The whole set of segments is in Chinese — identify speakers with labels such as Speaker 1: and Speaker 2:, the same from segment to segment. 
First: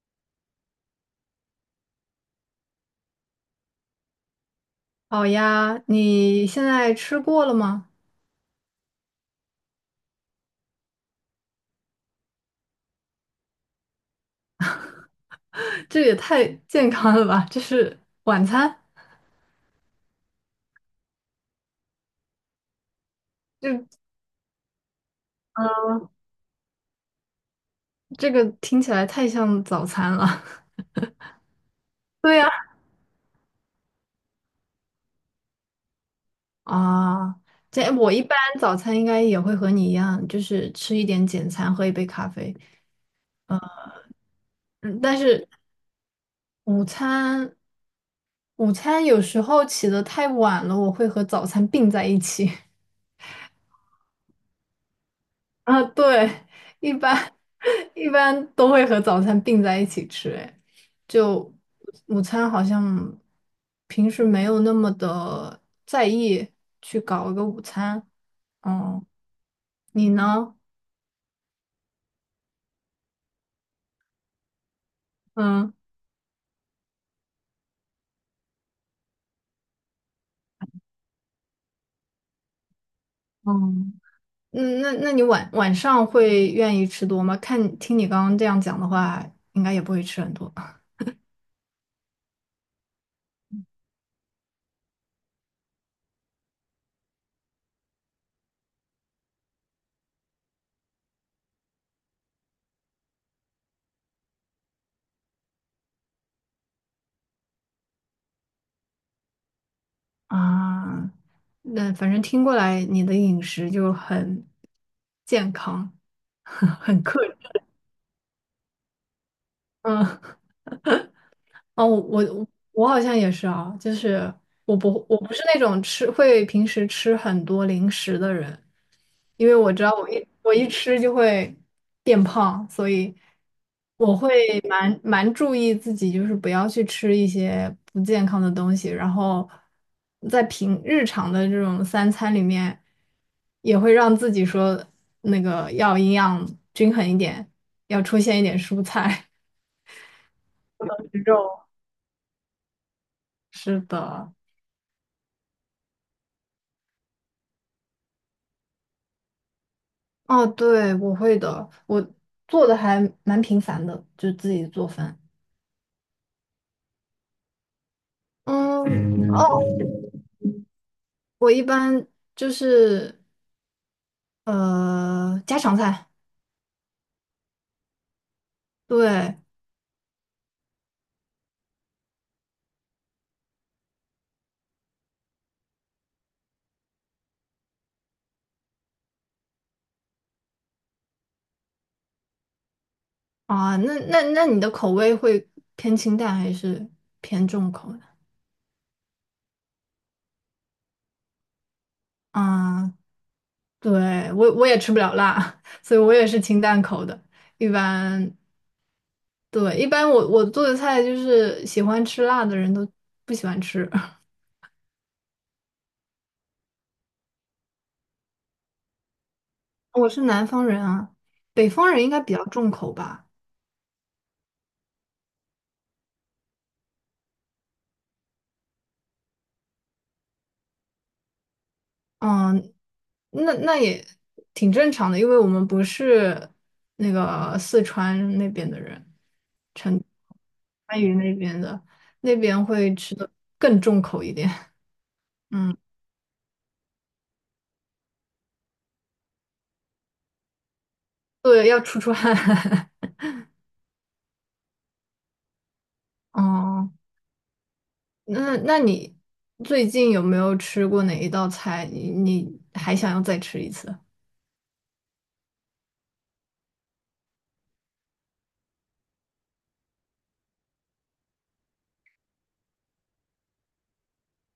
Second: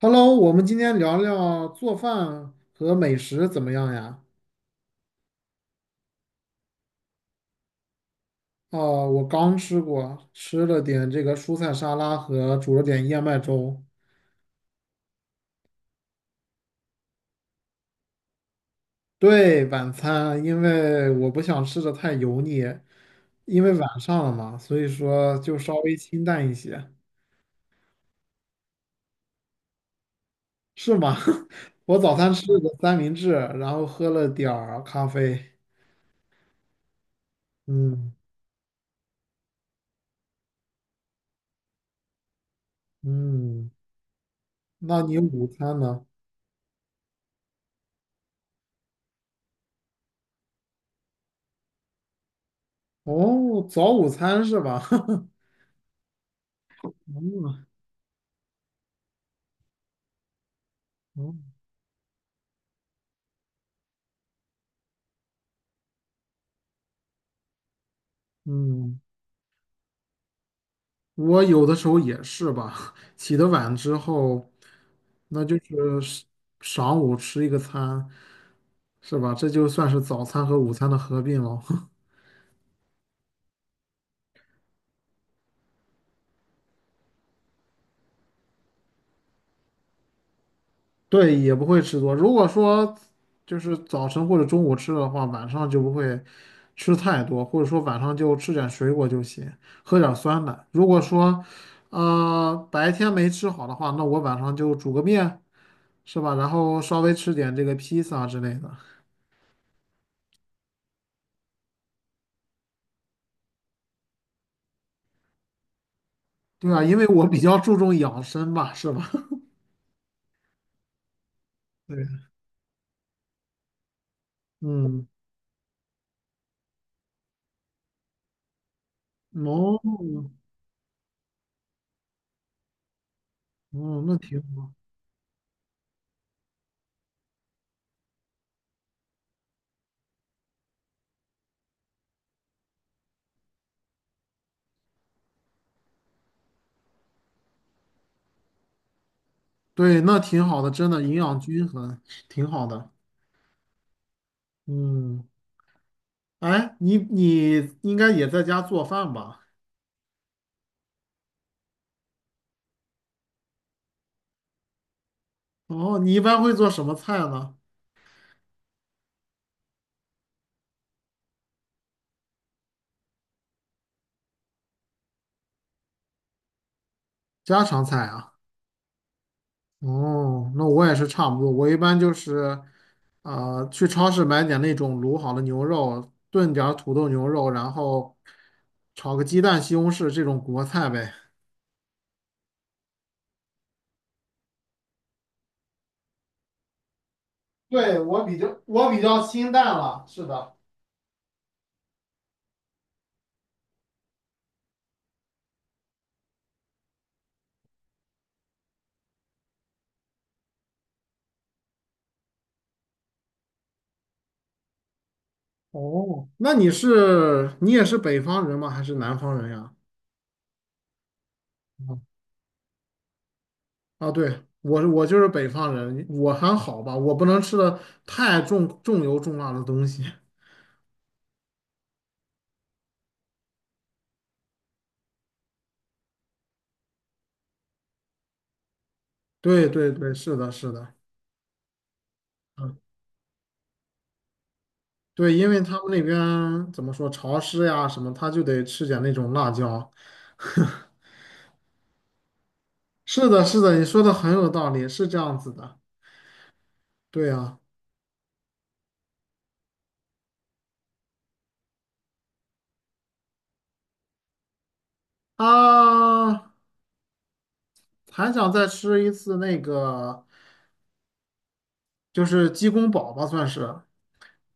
Speaker 1: Hello，我们今天聊聊做饭和美食怎么样呀？
Speaker 2: 好呀，你现在吃过了吗？
Speaker 1: 哦，我刚吃过，吃了点这个蔬菜沙拉和煮了点燕麦粥。
Speaker 2: 这也太健康了吧！这是晚餐。
Speaker 1: 对，晚餐，因为我不想吃的太油腻，因为晚上了嘛，所以说就稍微清淡一些，
Speaker 2: 这个听起来太像早餐了。
Speaker 1: 是吗？我早 餐
Speaker 2: 对呀。
Speaker 1: 吃了个三明治，然后喝了点儿咖啡。
Speaker 2: 啊，这我
Speaker 1: 嗯
Speaker 2: 一般早餐应该也会和你一样，就是吃一点简餐，喝一杯咖啡。
Speaker 1: 嗯，
Speaker 2: 嗯，
Speaker 1: 那
Speaker 2: 但
Speaker 1: 你午
Speaker 2: 是
Speaker 1: 餐呢？
Speaker 2: 午餐，午餐有时候起得太晚了，我会和早餐并在一起。
Speaker 1: 哦，早午餐是吧？
Speaker 2: 啊，对，一般 一般都会和早餐并在一起吃。哎，
Speaker 1: 嗯
Speaker 2: 就午餐好像平时没有那么的在意去搞一个午餐。
Speaker 1: 嗯，
Speaker 2: 哦，你呢？
Speaker 1: 我有的时候也是吧，起得晚之后，那就
Speaker 2: 嗯
Speaker 1: 是是晌午吃一个餐，是吧？这就算是早餐和午餐的合并了。
Speaker 2: 嗯那你晚上会愿意吃多吗？听你刚刚这样讲的话，应该也不会吃很多
Speaker 1: 对，也不会吃多。如果说就是早晨或者中午吃的话，晚上就不会吃太多，或者说晚上就吃点水果就行，喝点酸奶。如果说白天没吃好的话，那我晚上就煮个面，是吧？然后稍微吃点这个披萨之类的。
Speaker 2: 啊。那反正听过来，你的饮食就很健康，
Speaker 1: 对啊，因
Speaker 2: 很
Speaker 1: 为
Speaker 2: 克
Speaker 1: 我比
Speaker 2: 制。
Speaker 1: 较注重养生吧，是吧？
Speaker 2: 嗯哦，我
Speaker 1: 对，
Speaker 2: 我我好像也是啊，就是我不
Speaker 1: 嗯，
Speaker 2: 我不是那种会平时吃很多零食的人，因为我
Speaker 1: 哦，
Speaker 2: 知道我一吃就会变胖，所以
Speaker 1: 哦，那
Speaker 2: 我
Speaker 1: 挺
Speaker 2: 会
Speaker 1: 好，
Speaker 2: 蛮注意自己，就是不要去吃一些不健康的东西，然后在平日常的这种三餐里面，也会让自己说那个要营养均衡一点，要出现一点蔬菜。
Speaker 1: 对，那挺好的，真的 营养
Speaker 2: 肉，
Speaker 1: 均衡，挺好的。
Speaker 2: 是的。
Speaker 1: 嗯，哎，你应该也在家做饭吧？
Speaker 2: 哦，对，我会的，我做的还蛮频繁的，就自己做饭。
Speaker 1: 哦，你一般会做什么菜呢？
Speaker 2: 嗯，哦，我一般就是家常菜。
Speaker 1: 家常菜啊。
Speaker 2: 对
Speaker 1: 哦，那我也是差不多，我一般就是，去超市买点那种卤好的牛肉，炖点儿土豆牛肉，然后炒个鸡蛋、西红柿这种国菜呗。
Speaker 2: 啊，那你的口味会偏清淡还是偏重口
Speaker 1: 对，
Speaker 2: 的？
Speaker 1: 我比较清淡了，是的，
Speaker 2: 啊，对，我也吃不了辣，所以我也是清淡口的。一般对，一般我做的菜就是喜欢吃辣的人都不喜欢吃。
Speaker 1: 哦，那你也是北方人吗？还是南方人呀？
Speaker 2: 我是南方人啊，北方
Speaker 1: 嗯
Speaker 2: 人应该比较重口吧。
Speaker 1: 啊，对，我就是北方人，我还好吧，我不能吃的太重油重辣的东西。
Speaker 2: 嗯，那也挺正常的，因为我们不是那个四川那边的人，
Speaker 1: 对对对，是的，是的，
Speaker 2: 川渝那边的，那边会吃的更重口一点。
Speaker 1: 对，因为他
Speaker 2: 嗯，
Speaker 1: 们那边怎么说潮湿呀什么，他就得吃点那种辣椒。
Speaker 2: 对，要出汗。
Speaker 1: 是的，是的，你说的很有道理，是这样子的。
Speaker 2: 哦，
Speaker 1: 对呀，
Speaker 2: 那你最近有没有吃过哪一道菜？你还想要再吃一次？
Speaker 1: 啊，还想再吃一次那个。就是鸡公煲吧，算是，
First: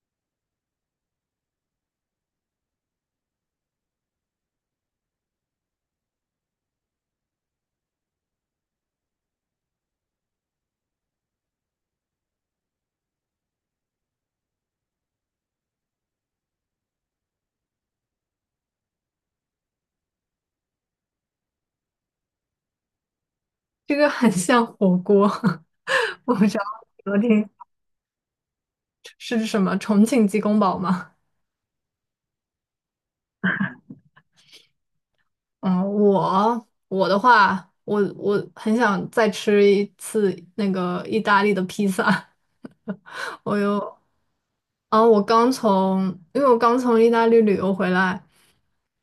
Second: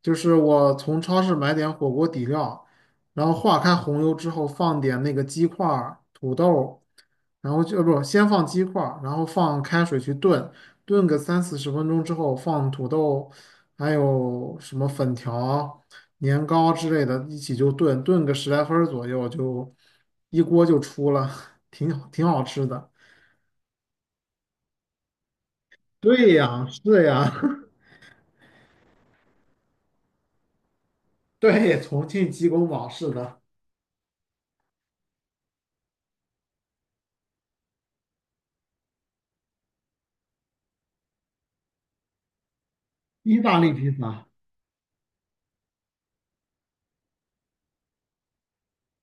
Speaker 1: 就是我从超市买点火锅底料，然后化开红油之后放点那个鸡块儿、土豆，然后就不先放鸡块儿，然后放开水去炖，炖个30到40分钟之后放土豆，还有什么粉条、年糕之类的一起就炖，炖个十来分儿左右就一锅就出了，挺好挺好吃的。
Speaker 2: 这个很像火锅。
Speaker 1: 对
Speaker 2: 我不知道
Speaker 1: 呀，是
Speaker 2: 昨
Speaker 1: 呀，
Speaker 2: 天是什么重庆鸡公煲吗？
Speaker 1: 对，重庆鸡公煲是的。
Speaker 2: 嗯，我的话，我很想再吃一次那个意大利的披萨。
Speaker 1: 意
Speaker 2: 我
Speaker 1: 大利披
Speaker 2: 有，
Speaker 1: 萨，
Speaker 2: 啊，我刚从，因为我刚从意大利旅游回来，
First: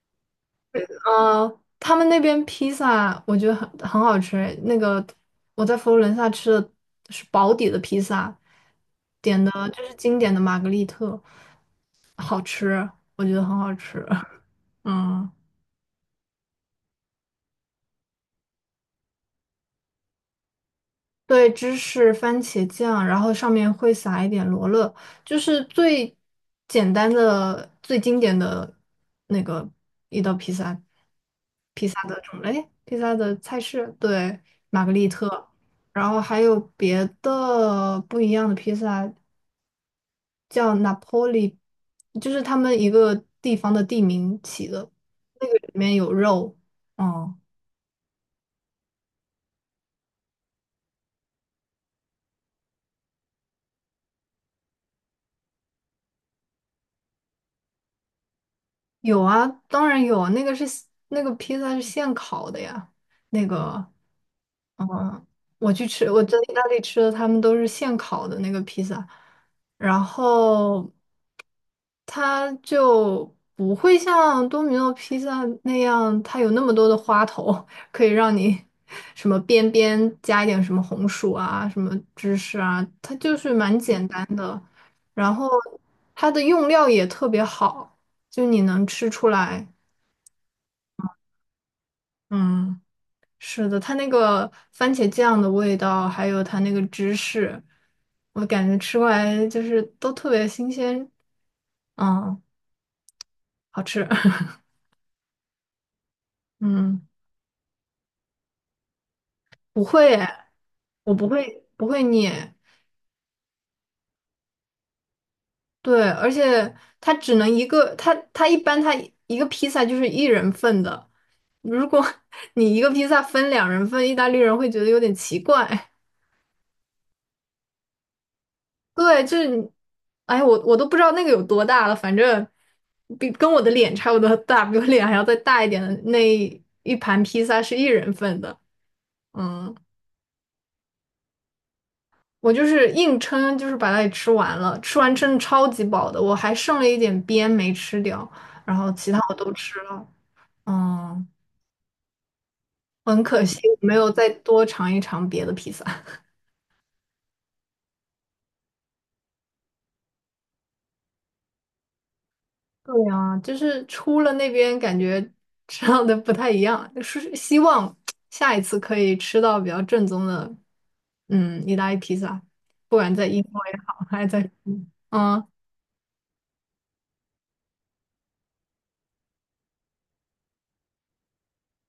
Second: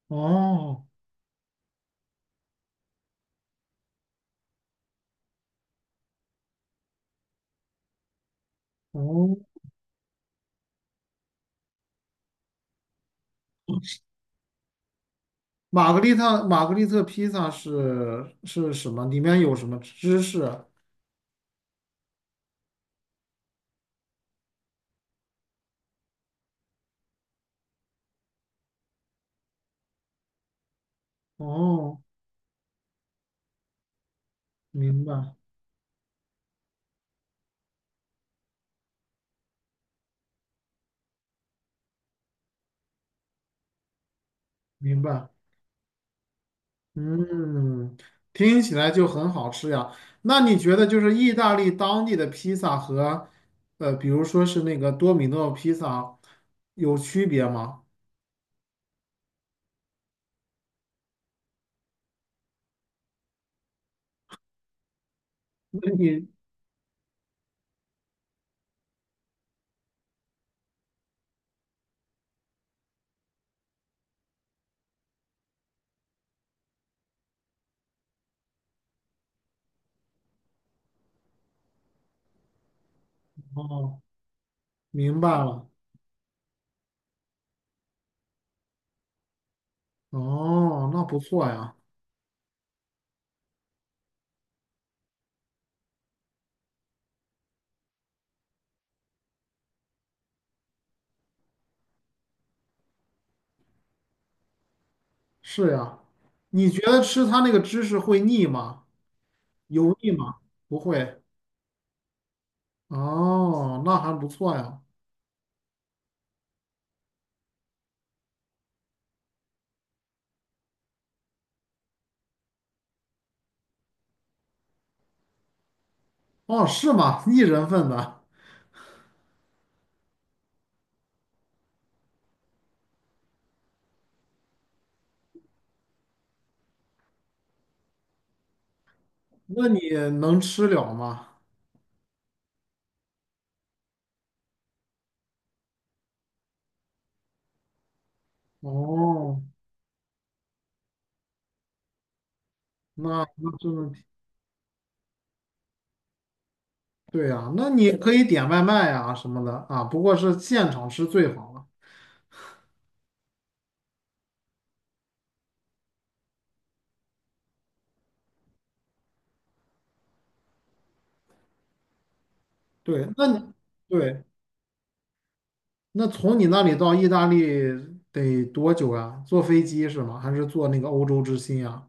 Speaker 1: 哦
Speaker 2: 他们那边披萨我觉得很好吃。那个我在佛罗伦萨吃的是薄底的披萨，
Speaker 1: 哦，
Speaker 2: 点的就是经典的玛格丽特，好吃，我觉得很好吃。嗯。
Speaker 1: 玛格丽特披萨是什么？里面有什么芝士？
Speaker 2: 对，芝士、番茄酱，然后上面会撒一点罗勒，就是最简单的、最经典的那个一道披萨，披
Speaker 1: 哦，
Speaker 2: 萨的种类，披萨的菜式，对，玛格
Speaker 1: 明
Speaker 2: 丽
Speaker 1: 白
Speaker 2: 特，然后还有别的不一样的披萨，叫 Napoli，就是他们一个地方的地名起的，
Speaker 1: 明白，
Speaker 2: 那个里面有肉，嗯，
Speaker 1: 嗯，听起来就很好吃呀。那你觉得就是意大利当地的披萨和比如说是那个多米诺披萨有区别吗？
Speaker 2: 有啊，当然有啊，那个披萨是现烤的呀，那个。嗯，我去
Speaker 1: 那
Speaker 2: 吃，我
Speaker 1: 你
Speaker 2: 在意大利吃的，他们都是现烤的那个披萨，然后它就不会像多米诺披萨那样，它有那么多的花头，可以让你什么边边加一点什么红薯啊，什么芝士啊，它就是蛮简单的，
Speaker 1: 明
Speaker 2: 然
Speaker 1: 白
Speaker 2: 后
Speaker 1: 了，
Speaker 2: 它的用料也特别好，就你能吃出来。
Speaker 1: 哦，那不错呀，
Speaker 2: 嗯，是的，它那个番茄酱的味道，还有它那个芝士，我感觉吃过来就是都特别新鲜，嗯，好吃。
Speaker 1: 是呀。你觉得
Speaker 2: 嗯，
Speaker 1: 吃它那个芝士会腻吗？
Speaker 2: 不
Speaker 1: 油腻
Speaker 2: 会
Speaker 1: 吗？
Speaker 2: 哎。
Speaker 1: 不
Speaker 2: 我
Speaker 1: 会。
Speaker 2: 不会捏。
Speaker 1: 哦，那还不错呀。
Speaker 2: 对，而且它只能一个，它一般一个披萨就是一人份的，如果 你一个披萨分两人份，意大利人会觉得有点奇怪。
Speaker 1: 哦，是吗？一人份的，
Speaker 2: 对，就是你，哎，我都不知道那个有多大了，反正跟我的脸差不多大，比我脸还要再大一点的那一盘披萨是一人份的。
Speaker 1: 那
Speaker 2: 嗯，
Speaker 1: 你能吃了吗？
Speaker 2: 我就是硬撑，就是把它给吃完了，吃完真的超级饱的，我还剩了一点边没吃掉，然后其他我
Speaker 1: 哦，
Speaker 2: 都吃了。嗯，很
Speaker 1: 那
Speaker 2: 可
Speaker 1: 那
Speaker 2: 惜
Speaker 1: 真
Speaker 2: 我
Speaker 1: 的
Speaker 2: 没
Speaker 1: 挺，
Speaker 2: 有再多尝一尝别的披萨。
Speaker 1: 对呀，那你可以点外卖呀什么的啊，不过是现场吃最好了。
Speaker 2: 对呀，就是出了那边感觉吃到的不太一样，是希望下一次可以吃到比较正宗的，嗯，意大利披萨，不
Speaker 1: 对，
Speaker 2: 管
Speaker 1: 那
Speaker 2: 在英
Speaker 1: 你
Speaker 2: 国也好，还
Speaker 1: 对，
Speaker 2: 是在，嗯，
Speaker 1: 那从你那里到意大利得多久呀？坐飞机是吗？还是坐那个欧洲之星呀？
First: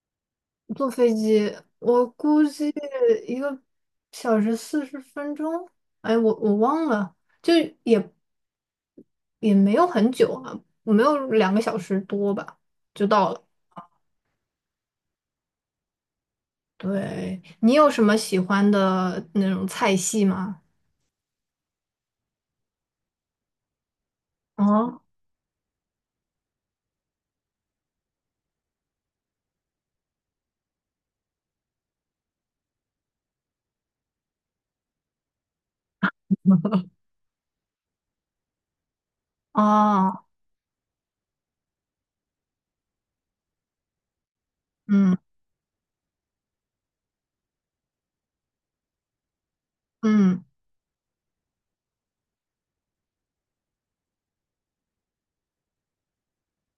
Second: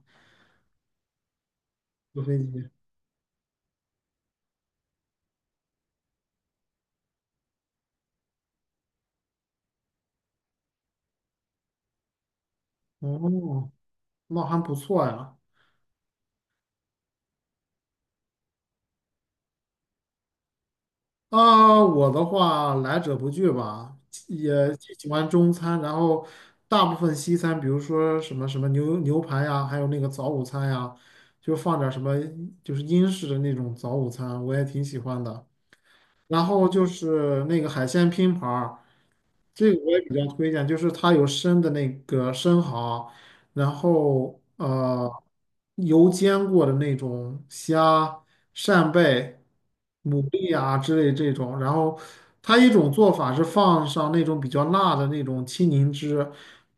Speaker 2: 坐飞机，我
Speaker 1: 坐飞
Speaker 2: 估
Speaker 1: 机。
Speaker 2: 计1个小时40分钟，哎，我忘了，就也也没有很久啊，没有2个小时多吧，就到了。
Speaker 1: 哦，那还不错呀。
Speaker 2: 对，你有什么喜欢的那种菜系吗？
Speaker 1: 啊，我的话来者不拒吧，也既
Speaker 2: 哦，
Speaker 1: 喜欢中餐，然后大部分西餐，比如说什么什么牛排呀，还有那个早午餐呀，就放点儿什么就是英式的那种早午餐，我也挺喜欢的。然后就是那个海鲜拼盘儿，这个我也比
Speaker 2: 哦，
Speaker 1: 较推荐，就是它有生的那个生蚝，然后
Speaker 2: 嗯
Speaker 1: 油煎过的那种虾、扇贝、牡
Speaker 2: 嗯，
Speaker 1: 蛎啊之类这种，然后它一种做法是放上那种比较辣的那种青柠汁，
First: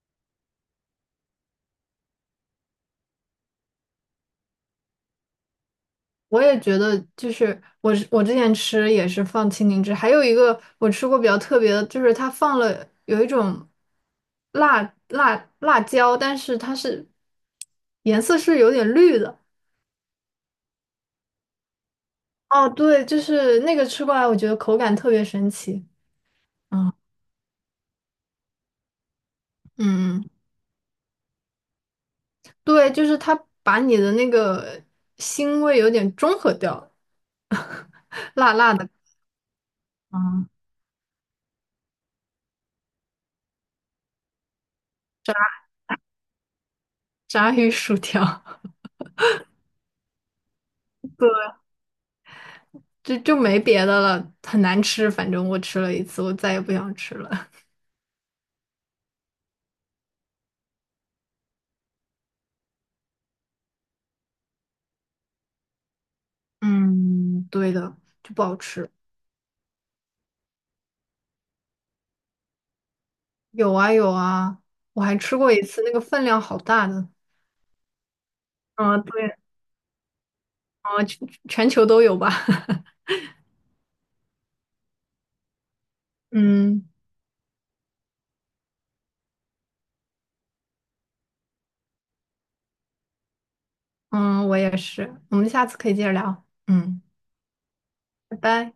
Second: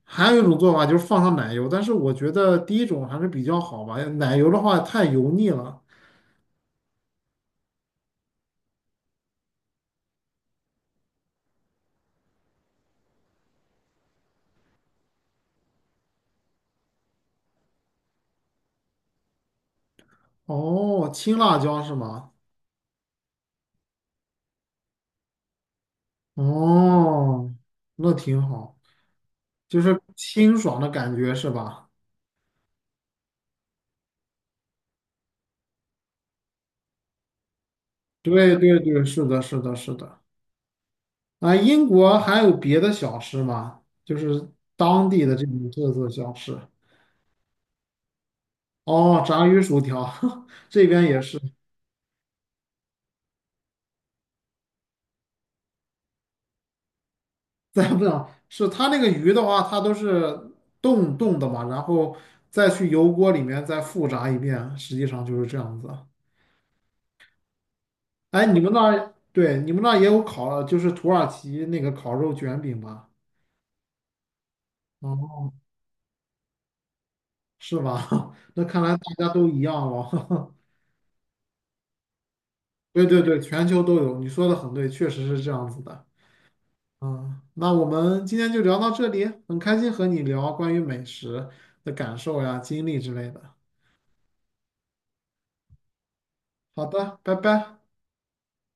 Speaker 1: 还有一种做法就是放上奶油，但是我觉得第一种还是比较好吧，奶油的话太油腻了。
Speaker 2: 我也觉得，就是我之前吃也是放青柠汁，还有一个我吃过比较特别的，就是它放了有一种辣辣辣椒，但是颜色是有点绿的。
Speaker 1: 哦，青辣椒是吗？
Speaker 2: 哦，对，就是那个吃过来，我觉得口感特别神奇。嗯
Speaker 1: 哦，那挺好。就是
Speaker 2: 嗯，嗯，
Speaker 1: 清爽的感觉是吧？
Speaker 2: 对，就是它把你的那个腥味有点中和掉了，辣
Speaker 1: 对
Speaker 2: 辣
Speaker 1: 对
Speaker 2: 的
Speaker 1: 对，是的，是的，是的。啊，英国还有别的小吃吗？就是当地的这种特色小吃。
Speaker 2: 炸鱼薯条。
Speaker 1: 哦，炸鱼薯条，这边也是。
Speaker 2: 就没别的了，很难吃。反正我吃了一次，我再也不想吃了。
Speaker 1: 再不讲，是它那个鱼的话，它都是冻冻的嘛，然后再去油锅里面再复炸一遍，实际上就是这样子。
Speaker 2: 嗯，对的，就不
Speaker 1: 哎，
Speaker 2: 好
Speaker 1: 你们那
Speaker 2: 吃。
Speaker 1: 儿，对，你们那儿也有烤，就是土耳其那个烤肉卷饼吧？
Speaker 2: 有啊有啊，我还吃
Speaker 1: 哦。
Speaker 2: 过一次，那个分量好大的。
Speaker 1: 是吧？那看来
Speaker 2: 嗯，
Speaker 1: 大家
Speaker 2: 对，
Speaker 1: 都一样了。
Speaker 2: 啊，全球都有吧？
Speaker 1: 对对对，全球都有，你说的很对，确实是这样子的。
Speaker 2: 嗯
Speaker 1: 嗯，那我们今天就聊到这里，很开心和你聊关于美食的感受呀、经历之类的。
Speaker 2: 嗯，我也是。我们下次可以接着聊。
Speaker 1: 好
Speaker 2: 嗯，
Speaker 1: 的，拜拜。
Speaker 2: 拜拜。